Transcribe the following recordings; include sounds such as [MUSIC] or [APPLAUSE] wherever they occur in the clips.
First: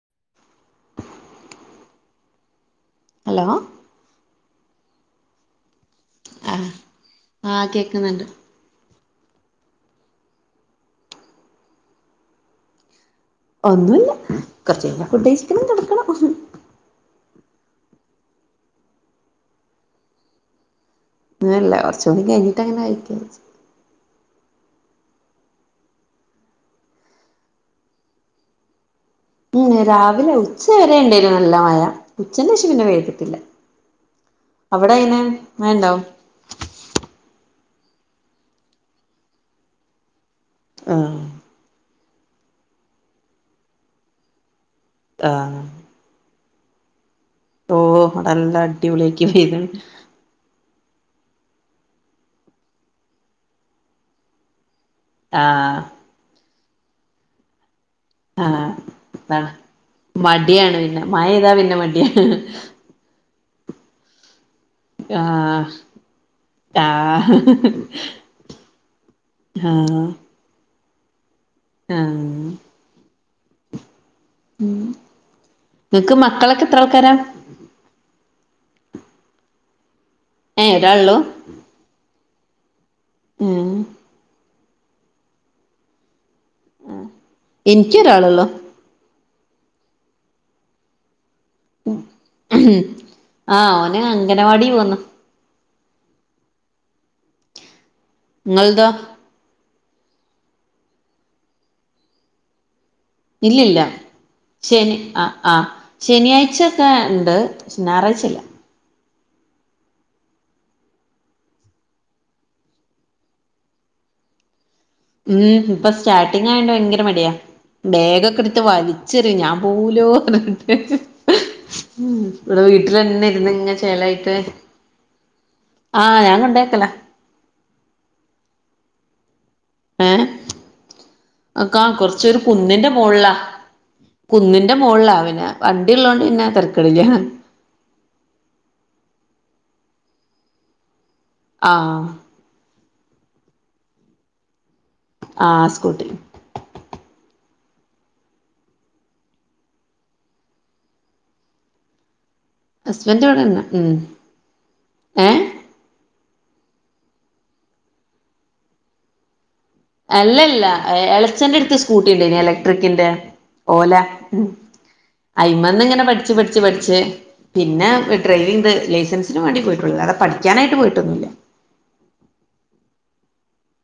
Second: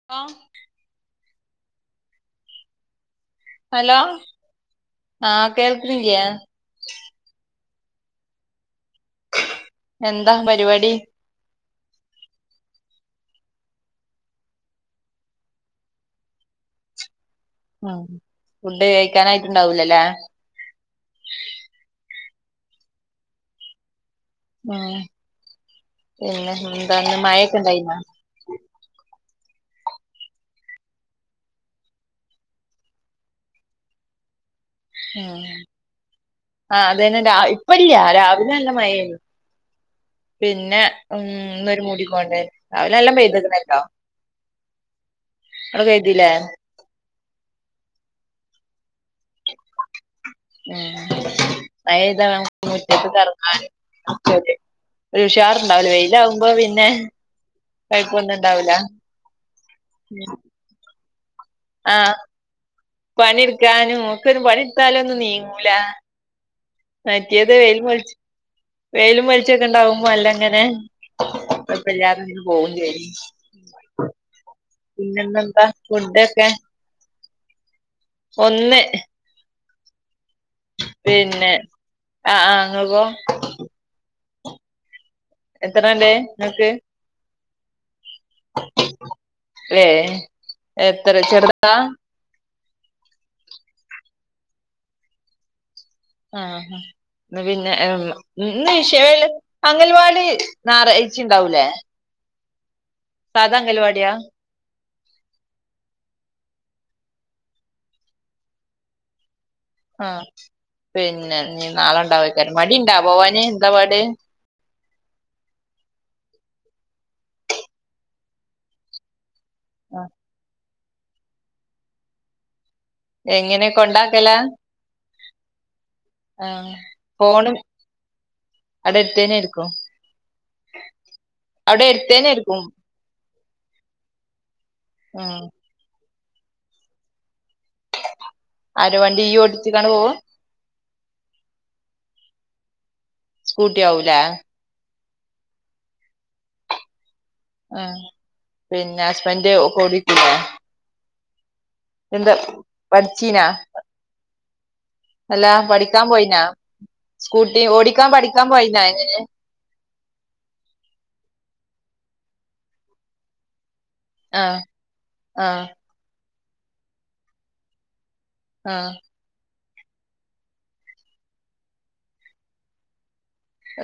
[UNINTELLIGIBLE] Hello hello ആഹ് കേൾക്കിണില്ലേ ആഹ് ആഹ് കേക്ക്ന്ന്ണ്ട് എന്താ പരിവാടി ഒന്നുംല്ല കൊർച്ചയ്ഞ്ഞാ ഫുഡ്ഡ് കഴിച്ചിക്കണം കെട് ആഹ് ഫുഡ്ഡ് കയിക്കാനായിട്ട് ണ്ടാവൂലല്ലേ ഇല്ലല്ല കൊർച്ചൂടി കെയിഞ്ഞിട്ടങ്ങനെ കയിക്കാച്ച് ആഹ് പിന്നെ എന്താന്ന് മഴേക്കെ ണ്ടായീനാ ഉം രാവിലെ ഉച്ചവരെ ണ്ടെയിനു നല്ല മഴ ഉച്ചൻ്റെ ശം പിന്നെ പെയ്തിട്ടില്ല [INAUDIBLE] അവടെ അയിന് മഴണ്ടോ ആഹ് അത് ന്നെ രാവി ഇപ്പല്ല രാവിലെ നല്ല മഴേന്നു പിന്നെ ആഹ് ഉം ന്നൊരു മൂടി കൊണ്ടന്നെ രാവിലെ നല്ലം പെയ്ത്ക്ക്ണ്ല്ലോ ആഹ് അടെ പെയ്തിലേ? ഓഹ് നല്ല അടിപൊളിയാക്കി പെയ്ത്ണ് ഉം മയയ്താ മുറ്റത്ത്ക്കെറങ്ങാനും [UNINTELLIGIBLE] ഒരു ആഹ് ഉഷാറുണ്ടാവുല വെയിലാവുമ്പോ പിന്നെ കൊഴപ്പോന്നും ഒണ്ടാവുലാ ഉം ടിയാണ് പിന്നെ മയയ്താ പിന്നെ മടിയാണ് പണിട്ക്കാനും ഒ ക്കൊരു പണിട്ത്താലൊന്നും ആഹ് നീങ്ങൂലാ ആഹ് മറ്റിയത് വെലും വെളി വെലും ആഹ് വെളിച്ചൊക്കെണ്ടാവുമ്പോ നല്ല ങ്ങനെ കൊയപ്പല്ലാതെ ങ്ങനെ ആഹ് പോവും [INAUDIBLE] പിന്നെ ഇന്നെന്താ ഫുഡേക്കെ ത്ര ആൾക്കാരാ ഒന്ന്. ഏഹ് ഒരാളൊള്ളൂ പിന്നെ ആഹ് ആഹ് ഇങ്ങക്കോ? ഉം എത്രണ്ട് ഇങ്ങക്ക്? ഇൻക്ക്യോരാളൊള്ളൂ. ഏഹ് എത്ര ചെർതാ? ആഹ് ഓന് അംഗനവാടി പോന്ന്. ആഹ് ന്ന് പിന്നെ ന്ന് ഇങ്ങൾതോ [UNINTELLIGIBLE] അങ്കൽവാടി ഞായറാഴ്ച്ചിം ണ്ടാവൂലേ? ഇല്ലില്ല. ശനി ആഹ് ആഹ് ശനിയാഴ്ചൊക്കെ ഉണ്ട് ഞായറാഴ്ചല്ല്യ. ആഹ് പിന്നെ ഇഞ്ഞി നാളെ ഉണ്ടാവാക്കാരം മടിണ്ടാ പോവാന് എന്താപാട്? ഉം ഇപ്പൊ സ്റ്റാർട്ടിങ് ആയോണ്ട് ഭയങ്കര മടിയാ ബേഗൊക്കെ ട്ത്ത് വലി ചെറിം ഞാൻ പോവൂലോന്ന് പർഞ്ഞിട്ട്. ഉം ഇവടെ വീട്ടിലന്നെ ഇര്ന്ന് എങ്ങനെ ഇങ്ങനെ ചേലായിട്ട്. കൊണ്ടാക്കലാ ഞാൻ ആഹ് കൊണ്ടേക്കലാ ഫോണും അവടെട്ത്തെന്നെ. ഏഹ് കാ അവിടെ കൊർചൊരു എടുത്തേനായിരിക്കും കുന്നിന്റെ മോ മോള്ള കുന്നിന്റെ മോള്ളാ ആഹ് പിന്നെ വണ്ടിള്ളോണ്ട് പിന്നെ തര്ക്കട് ല്ല്യ. ആര് വണ്ടിയ്യ് ഓടിച്ചാണ്ട് പോവ്വാ? ആഹ്. സ്കൂട്ടി ആവൂലേ? ആഹ് സ്കൂട്ടി. ആഹ് പിന്നെ ഹസ്ബൻഡ് കൊടി [UNINTELLIGIBLE] എന്താ ഹസ്ബൻഡ് പഠിച്ചീനാ ഇവിടെണ്ട് ഉം ഏഹ് എല്ലാ പഠി ക്കാൻ പോയിനാ സ്കൂട്ടി ഓടിക്കാൻ പഠിക്കാൻ പോയിന എങ്ങനെ? അല്ലല്ല എളച്ചന്റെട്ത്ത് സ്കൂട്ടി ഇണ്ടേനി ഇലക്ട്രിക്കിന്റെ ഓല. ഉം ആഹ് ആഹ് അയി്മന്ന് ങ്ങനെ പട്ച്ച് പട്ച്ച് പഠിച്ച് പിന്നെ എട് ഡ്രൈവിംഗ് ആഹ് ലൈസൻസിന് വേണ്ടി പോയിട്ടുളള്ളൂ വേറെ പഠിക്കാനായിട്ട് പോയിട്ടൊന്നുല്ല.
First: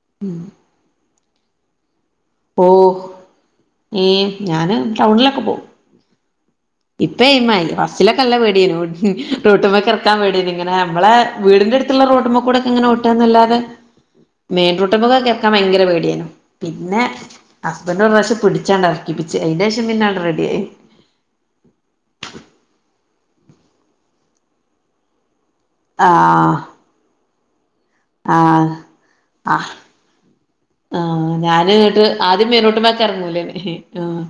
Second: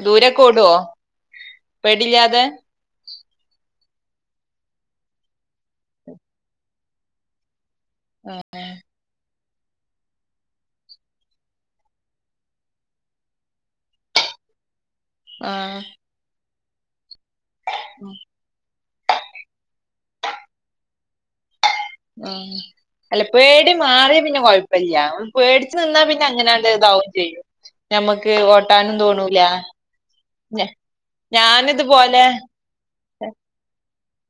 ദൂരൊക്കെ ഓടോ പേടില്ലാതെ? ഓ ഏഹ് ഞാന് ടൗണിലൊക്കെ പോവും. ഇപ്പ എയിം ആയി ഫസ്സിലൊക്കെ നല്ല പേട്യേനു. റോട്ട് മക്ക് എർക്കാൻ പേട്യേനി ഇങ്ങന നമ്മളേ വീടിന്റെട്ത്തുള്ള റോട്ട്മ്മക്കൂടെ ഇക്കെങ്ങനെ ഓട്ടാന്നല്ലാതെ. [UNINTELLIGIBLE] മെയിൻ റോട്ട്മ്മക്കൊക്കെ എർക്കാൻ ആഹ് ഭയങ്കര പേട്യേനി പിന്നെ ഹസ്ബൻറ് ഒര് പ്രാവശം പിടിചാണ്ടർ ക്കിപ്പിച്ച് അയിന്റെഷം പിന്നാണ്ട് റെഡി ആയി. [INAUDIBLE] ആഹ്. അല്ല പേടി മാറിയ പിന്നെ കൊയ്പ്പല്ല്യ പേടിച്ച് നിന്നാ പിന്നെ ആഹ് അങ്ങനാണ്ട് ഇതാവും ചെയ്യും. ഞമ്മക്ക് ആഹ് ഓട്ടാനും തോണൂല. ആഹ് ആഹ് ഞാന് എന്നട്ട് ഞാനിതുപോലെ ആദ്യം മെയിൻ റോട്ട്മക്ക് എർങ്ങൂലേനി ആഹ്.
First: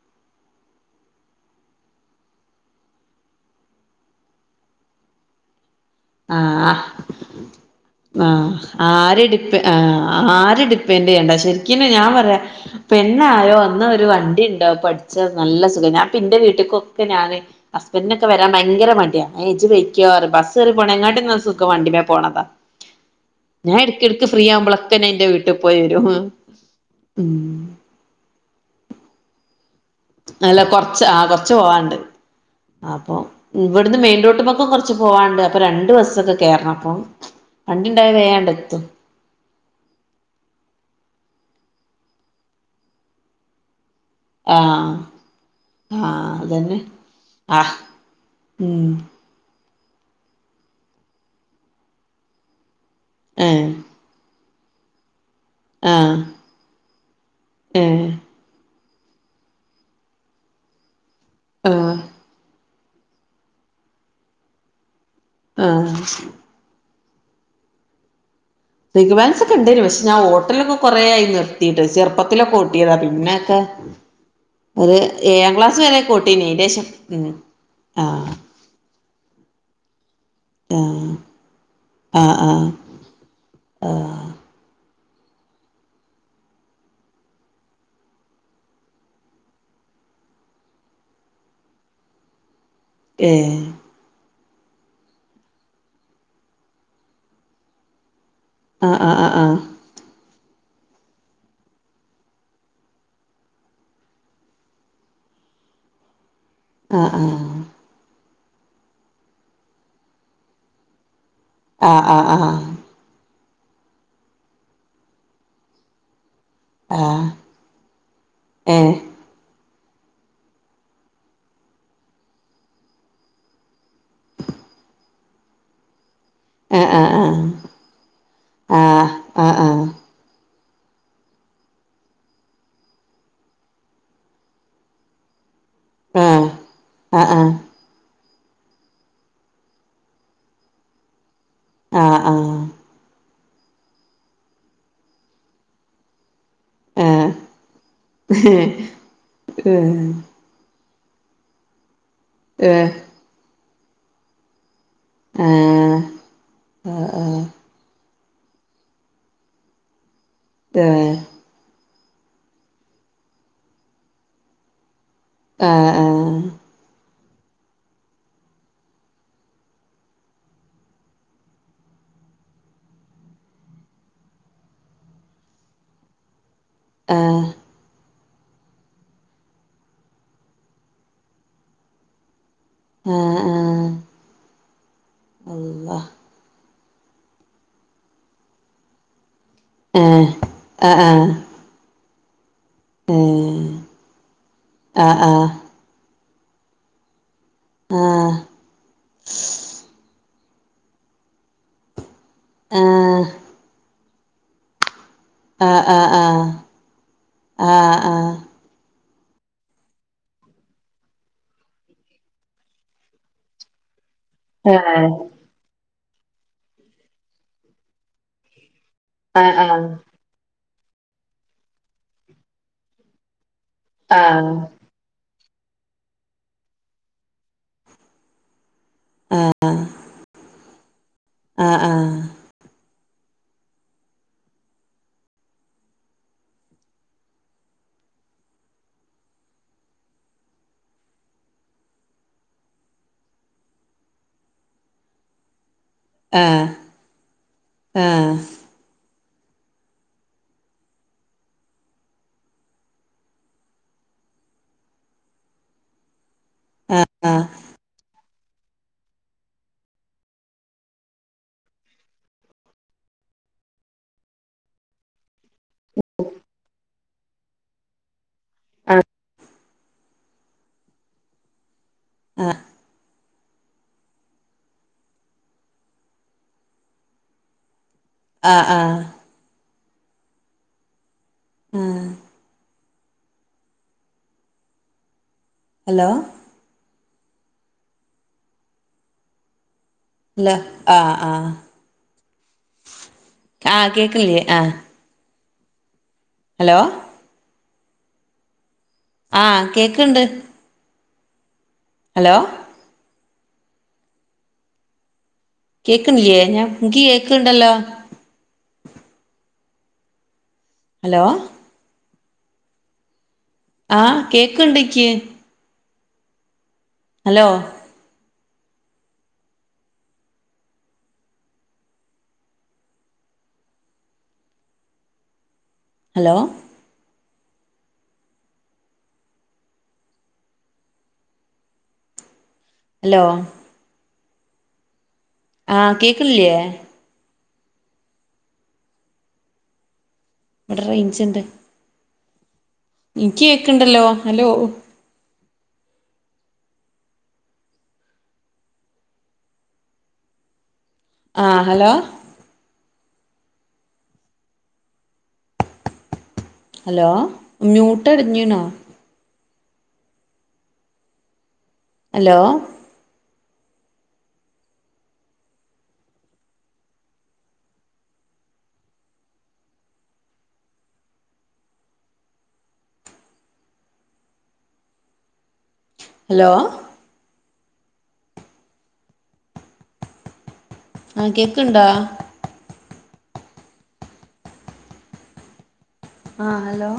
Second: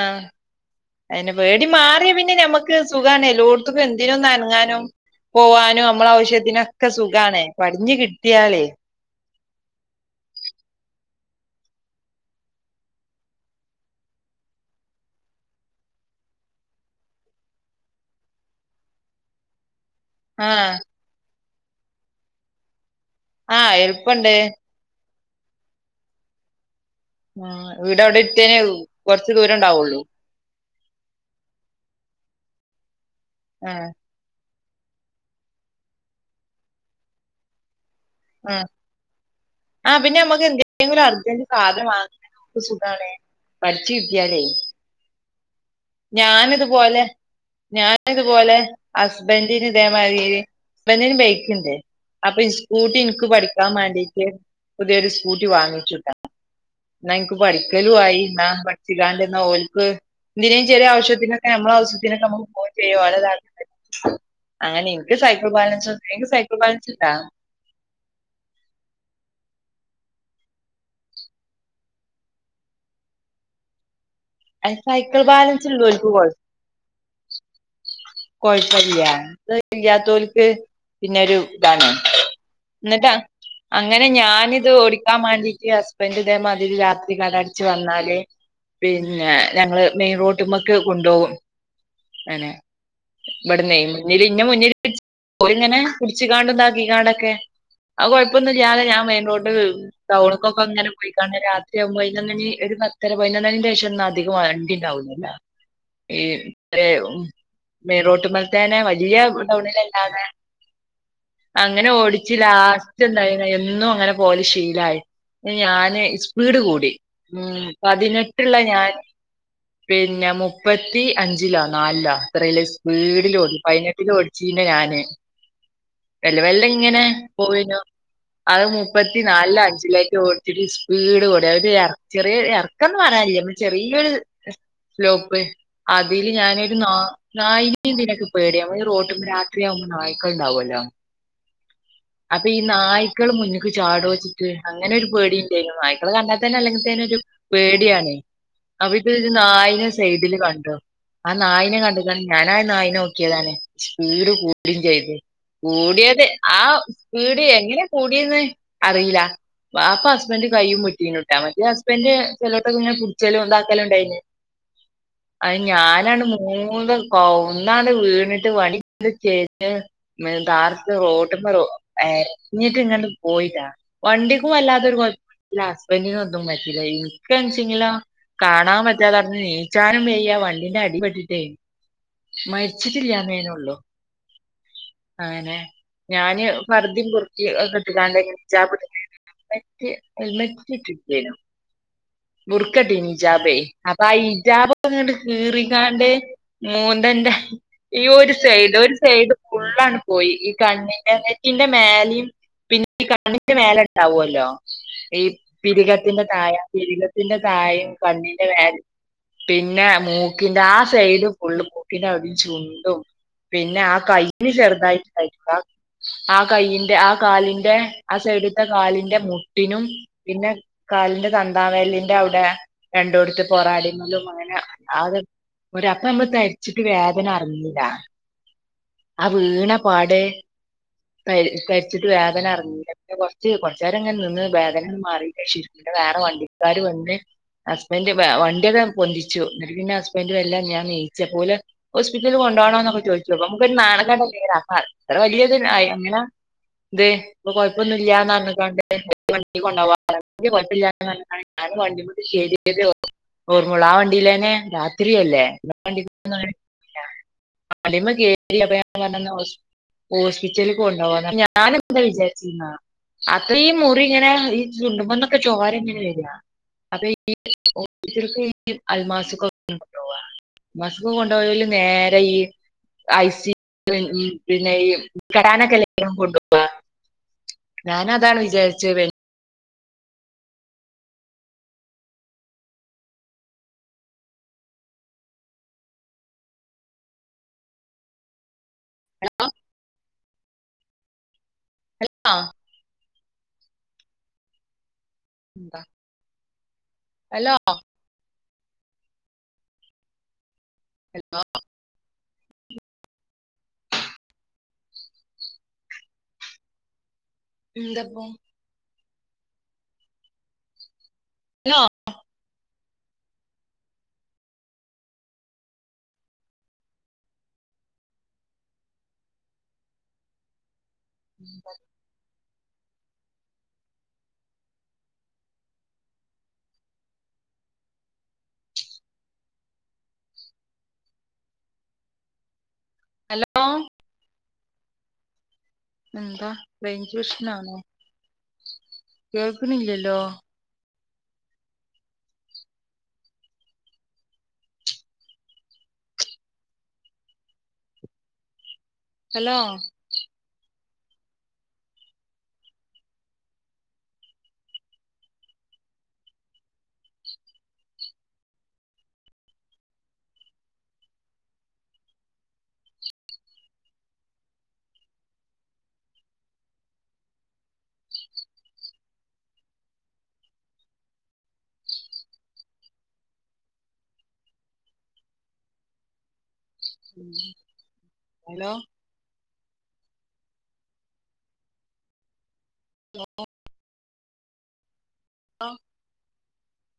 ആഹ്. അയെന്നെ പേടി മാർയാ പിന്നെ ഞമ്മക്ക് സുഗാണ് എല്ലോട്ത്ത്ക്കും എന്തിനൊന്ന് അനങ്ങാനും. പോവാനും നമ്മള ആഹ് ആവശ്യത്തിനൊക്കെ സുഖാണ് പട്ഞ്ഞ് കിട്ട്യാല്. ആരെട് ആഹ് ആരിം ഡിപ്പെൻഡറ് ചെയ്യണ്ട ശര്ക്കിനും ഞാൻ പർയാ. പെണ്ണായോ ഒന്ന് ഒരു വണ്ടി ഇണ്ടോ പഠിച്ച നല്ല സുഖ ഞാൻപ്പന്റെ വീട്ട്ക്കൊക്കെ ഞാന്. ഹസ്ബൻഡിനൊക്കെ വരാൻ ഭയങ്കര മട്യ ഇജ് പൊയ്ക്ക്യോറിം. ആഹ് ബസേറി പോണേങ്ങാട്ടിന്നാ സുഖം വണ്ടിമേ പോണതാ ആഹ് ഞാൻ എട്ക്കെടുക്ക് എളുപ്പണ്ട് ഫ്രീ ആവുമ്പൊളെ ക്കെ എന്റെ വീട്ടി പോയി വരും. ഉം ആഹ് വീടവ്ടെട്ത്തെന്നെ കൊർച്ച് ദൂരം ഉണ്ടാവുള്ളൂ. അല്ല കൊറച്ച് ആഹ് കൊറച്ച് പോവാണ്ട് അപ്പം ആഹ് ഇവിടുന്ന് മെയിൻ റോട്ടിന്നൊക്കെ കുറച്ച് കുറച്ച് പോവാണ്ട് അപ്പൊ രണ്ട് ബസ്സൊക്കെ കേറണം അപ്പം വണ്ടിണ്ടായ വേഗങ്ങണ്ട് ആഹ് എത്തും ആഹ് പിന്നെ നമ്മക്ക് എന്തെങ്കിങ്കും അർജന്റ്സാധനം വാങ്ങാൻ സുഖാണേ പഠിച്ചു കിട്ടിയാലേ ആഹ് ആഹ് അതന്നെ ഞാനിതുപോലെ ആഹ് ഞാനിതുപോലെ ഉം ഹസ്ബന്റിന് ഇതേമാതിരി ഹസ്ബന്റിന് ബൈക്കുണ്ട് അപ്പൊ ഈ സ്കൂട്ടി ഇതു ഏഹ് പഠിക്കാൻ വേണ്ടിട്ട് പുതിയൊരു സ്കൂട്ടി വാങ്ങിച്ചുട്ടാ ആഹ് എന്നാ എനിക്ക് ഏഹ് പഠിക്കലുമായി എന്നാ പടിച്ചിങ്ങാണ്ടിരുന്ന ഓല്ക്ക് എന്തിനേയും ചെറിയ ആവശ്യത്തിന് നമ്മളെ ആഹ് ആവശ്യത്തിനൊക്കെ നമുക്ക് പോവു ചെയ്യാ ഓരിതാവശ്യത്തിന് അങ്ങനെയും ഇക്ക് സൈക്കിൾ ആഹ് ബാലൻസുണ്ട് ഇങ്ങക്ക് സൈക്കിൾ ബാലൻസിണ്ടാ സൈക്കിൾ ബാലൻസൊക്കെ ഇണ്ടേനു പക്ഷെ ഞാൻ ഓട്ടലൊന്നും കൊറേയായി നിർത്തീട്ട് ചെറുപ്പത്തിലൊക്കെ ഓട്ടിയതാ പിന്നെക്കെ അയ്ന് ഒരു സൈക്കിൾ ഏഴാം ബാലൻസ് ക്ലാസ് ഇള്ളോൽക്ക് വരെയൊക്കെ കൊഴ ഓട്ടീനിം അയിന്റെഷം ആഹ് കൊയപ്പല്ല അത് ഇല്ലാത്തോല്ക്ക് ആഹ് പിന്നൊരിതാണ് ആഹ് ആഹ് ഇന്നട്ട് അങ്ങനെ ആഹ് ഞാനിത് ഓടിക്കാൻ മാണ്ടി ഈ ഹസ്ബൻഡ് ഇതേ മാതിരി രാത്രി കട അടച്ചു വന്നാല് പിന്നെ ഞങ്ങള് മെയിൻ റോട്ടിമ്മക്ക് കൊണ്ടോകും അനെ ഏഹ് ഇബട്ന്നേ മുന്നിൽ ഇന്നെ മുന്നിൽ വച്ച് ഓരിങ്ങനെ പിടിച്ച്ങ്ങാണ്ടും ഇതാക്കിങ്ങാണ്ടൊക്കെ ആഹ് കൊഴപ്പൊന്നുല്ലാതെ ഞാൻ ആഹ് ആഹ് മെയിൻറോട്ട് ആഹ് ക് ടൗണുക്കൊക്കെ ഇങ്ങനെ പോയിക്കാണ്ട് രാത്രിയാകുമ്പോയ്ന്നരി ഒരു പത്തര പതിനൊന്നരന്റെ ശേഷമൊന്നും അധികം വണ്ടിണ്ടാവുല്ല ഈ ഡ്രെ മെയിൻ റോട്ടിമേൽത്തേനെ വല്യ ടൗണിലല്ലാതെ അങ്ങനെ ആഹ് ആഹ് ഓടിച്ച് ആഹ് ആഹ് ആഹ് ആഹ് ലാസ് റ്റ് എന്തായിനൊ എന്നും അങ്ങനെ പോവല് ശീലായി ഞാന് സ്പീഡ് കൂടി ആഹ് ഉം പതിനെട്ട്ള്ള ഞാൻ ഏഹ് പിന്നെ മുപ്പത്തി അഞ്ചിലോ നാലിലോ അത്രയ്ല് സ്പീഡില് ഓടി പതിനെട്ടില് ഓടിച്ചിരുന്ന ഞാന് മെല്ലെ മെല്ലെ ആഹ് ഇങ്ങനെ ആഹ് ആഹ് പോയിനു അത് മുപ്പത്തി ആഹ് ആഹ് ആഹ് ആഹ് നാലിലോ ആഹ് അഞ്ചിലേക്ക് ഓടിച്ചിട്ട് സ്പീഡ് ഓടി അവര് ചെറിയ എർ എറക്കന്ന് പറയാനില്ല പിന്നെ ചെറിയൊര് സ്ലോപ്പ് അതില് ആഹ് ഞാനൊരു ന്നാ ആഹ് ആഹ് നന്നായി ഇതിനൊക്കെ പേടിയാണ് ഈ റോട്ടുമല് രാത്രിയാകുമ്പോ നായ്ക്കളുണ്ടാവുമല്ലോ അതീ ആഹ് ഈ നായ്ക്കള് മുന്നിക്ക് ചാടോച്ചിട്ട് അങ്ങനൊരു പേടിണ്ടായിരുന്നു നായ്ക്കളെ കണ്ടാൽ തന്നെ അല്ലെങ്കിൽ ഇച്ച് അയിനൊരു ഏഹ് പേടിയാണേ ഏഹ് ആഹ് അവിടൊരു ആഹ് ആഹ് ഏഹ് നായിനെ ആഹ് സൈഡില് കണ്ടു ആഹ് നായിനെ കണ്ട്ങ്ങാണ്ട് ഞാനാ ആഹ് നായിനെ നോക്കിയതാണ് സ്പീഡ് കൂട്ടിം ചെയ്ത് ആഹ് കൂടിയത് ആഹ് സ്പീട് എങ്ങനെയാ കൂടിയെന്ന് അറീല വാപ്പ അസ് ഹസ്ബൻഡ് കൈയും വിട്ടീനുംട്ടൊ മറ്റേ ഹസ് ബന്റ് ചെലോട്ത്തൊക്കെ ഇങ്ങനെ പുടിച്ചലും ഇതാക്കലും ഇണ്ടായിനിം അത് ഞാനാണ് മു ആഹ് മൂന്ന് കൗന്നാണ് വീണിട്ട് വണി [INAUDIBLE] ചെരിഞ്ഞ് മ് ഡാർട്ട റൊട്ട് ക്കെറോ ഏഹ് ഇഞ്ഞിട്ട് ഇങ്ങട്ട് പോയിട്ടാ വണ്ടിക്കും വല്ലാതൊരു കൊഴപ്പില്ലാ അ സ്ബെന്റിനൊന്നും പറ്റില ആഹ് ആഹ് ഇൻക്കാണിച്ചിങ്ങലോ കാണാൻ പറ്റാതെ അവിടെന്ന് നീച്ചാനും വയ്യാ വണ്ടിന്റെ അടിപ്പെട്ടിട്ടേ ആഹ് മരിച്ചിട്ടില്ലാന്നേനൊള്ളൂ അങ്ങനെ അള്ളാ ഞാന് പർദീം ബുർക്കി ഒക്കെ ഇട്ട്ങ്ങാണ്ടേനി ഹിജാബ് ഇട്ട്ങ്ങാ റ്റ് ഏഹ് ഹെൽമെറ്റ് ആഹ് ഇട്ടിട്ടിലേയ്നു ആഹ് ബുർക്കട്ടീനു ഹിജാബേ ഏഹ് അപ്പൊ ആ ഹിജാബൊന്നങ്ങട് ആഹ് ആഹ് ആഹ് കീറിങ്ങാണ്ട് മൂന്തന്റെ ഈ ഒരു സൈഡ് ഒരു സൈഡ് ഫുള്ളാണ് പോയി ഈ കണ്ണിന്റെ നെ റ്റിന്റെ മേലിം ആഹ് പിന്നെ ഈ കണ്ണിന്റെ മേലെണ്ടാവു അല്ലോ ഈ ആഹ് ആഹ് പിരികത്തിന്റെ ആഹ് താഴെ പിരികത്തിന്റെ താഴിം ആഹ് കണ്ണീന്റെ മേലെ പിന്നെ മൂക്കിന്റെ ആഹ് സൈഡും ഫുള്ളും മൂക്കിന്റെ അവ്ടിം ചുണ്ടും പിന്നെ ആ കൈയ്യിന് ആഹ് ചെറുതായിട്ട് [UNINTELLIGIBLE] ആ ആ കൈയിന്റെ ആ കാലിന്റെ ആ സൈഡ്ത്തെ കാലിന്റെ ആഹ് മുട്ടിനും, ആഹ് പിന്നെ കാലിന്റെ തന്താവെര്ലിന്റെ അവ്ടെ, രണ്ടോടത്ത് പൊറടിമലും ആഹ് അങ്ങനെ. അത് ഒര അപ്പ നമ്മൾ തരിച്ചിട്ട് വേദന അറിഞ്ഞില. ആ വീണ പാടെ തരി ആഹ് ആഹ് ആഹ് തരിച്ചിട്ട് വേദന അറിഞ്ഞീല. കൊറച്ച് കൊറച്ചേരങ്ങനെ നിന്ന് വേദനകൾ മാറിട്ട ശരിക്. വേറെ വണ്ടിക്കാര് വന്ന്. ഹസ്ബൻഡ് വണ്ടിയാദ്യം പൊന്തിച്ചു. ഇന്നട്ട് പിന്നെ ഹസ്ബൻഡ് വെല്ലേ ഞാൻ നീച്ച് അപ്പോലെ ഹോസ്പിറ്റല് കൊണ്ടോണോന്നൊക്കെ ചോയിച്ചു അപ്പൊ ഒര് നാണം കെട്ടനേരാ അപ്പഅത്ര വലിയത് ഇല്ല അയ് അങ്ങനാ ആഹ് ഇത് ഇപ്പൊ കൊഴപ്പൊന്നില്ലാന്ന് പറഞ്ഞങ്ങാണ്ട് വണ്ടി കൊണ്ടുകാൻ - [UNINTELLIGIBLE] ഞൻ വണ്ടി മമക്ക് കേറിയ തേഓർമൊള്ളൂ. ആ വണ്ടിയിലേന്നെ രാത്രിയല്ലേ? [UNINTELLIGIBLE] ആഹ് ആഹ് ആഹ് വണ്ടിമ്മ കേറ്റി [UNINTELLIGIBLE] ഹോസ്പിറ്റൽക്ക് കൊണ്ടോകാനാ ഞാന് എന്താ വിചാരിച്ച്ന്നാ? അത്രീം മുറി ഇങ്ങനെ ഈ ചുണ്ടുമ്മന്നൊക്കെ ചോരങ്ങനെ വരാ. അപ്പ ഈ ഓ [UNINTELLIGIBLE] ആഹ് അൽമാസ്ക്കൊക്കെ കൊണ്ടുപോവാ. അൽമാസക്കൊക്കെ കൊണ്ടുപോയാൽ നേരെ ഈ, - ആഹ് ഐസി ഉ പിന്നെ ഈ കടാന കലം കൊണ്ടുപോവാ [INAUDIBLE] ഞാന് അതാണ് ആഹ് ആഹ് വിചാരിച്ചത് ആ. ഹലോ. ഹലോ. ആ ആഹ. ഹലോ. ആഹ്, കേക്കണ്ലേ? ആഹ്. എന്താ? ഹലോ. ഹലോ. ആഹ. കേക്ണ്ട്. എന്ത [INAUDIBLE] ഹലോ. കേക്കുന്നില്ലേ? ഞാൻ ക്കി കേക്ക്ണ്ടല്ലോ? എപ്പോ? ഹലോ. ഹലോ. ആഹ. കേക്ക്ണ്ട്ക്കി. ഹലോ. ഹലോ. ഹലോ. ആഹ് കേക്ക്ണില്ലേ എന്താ റെയ്ഞ്ച് പ്രശ്നാണോ? കേൾക്ണില്ലല്ലോ? ഇവിടെ റേയ്ഞ്ച്ണ്ട്. ഇനിക്കി കേക്ണ്ടല്ലോ? ഹലോ? ഹലോ. ആ. ഹലോ. ഹലോ. മ്യൂട്ട്ടിഞ്ഞുണോ? ഹലോ. ഹലോ. ഹലോ. ആഹ. കേക്ക്ണ്ടോ? ഹലോ. ആഹ്. ആഹ് ഹലോ?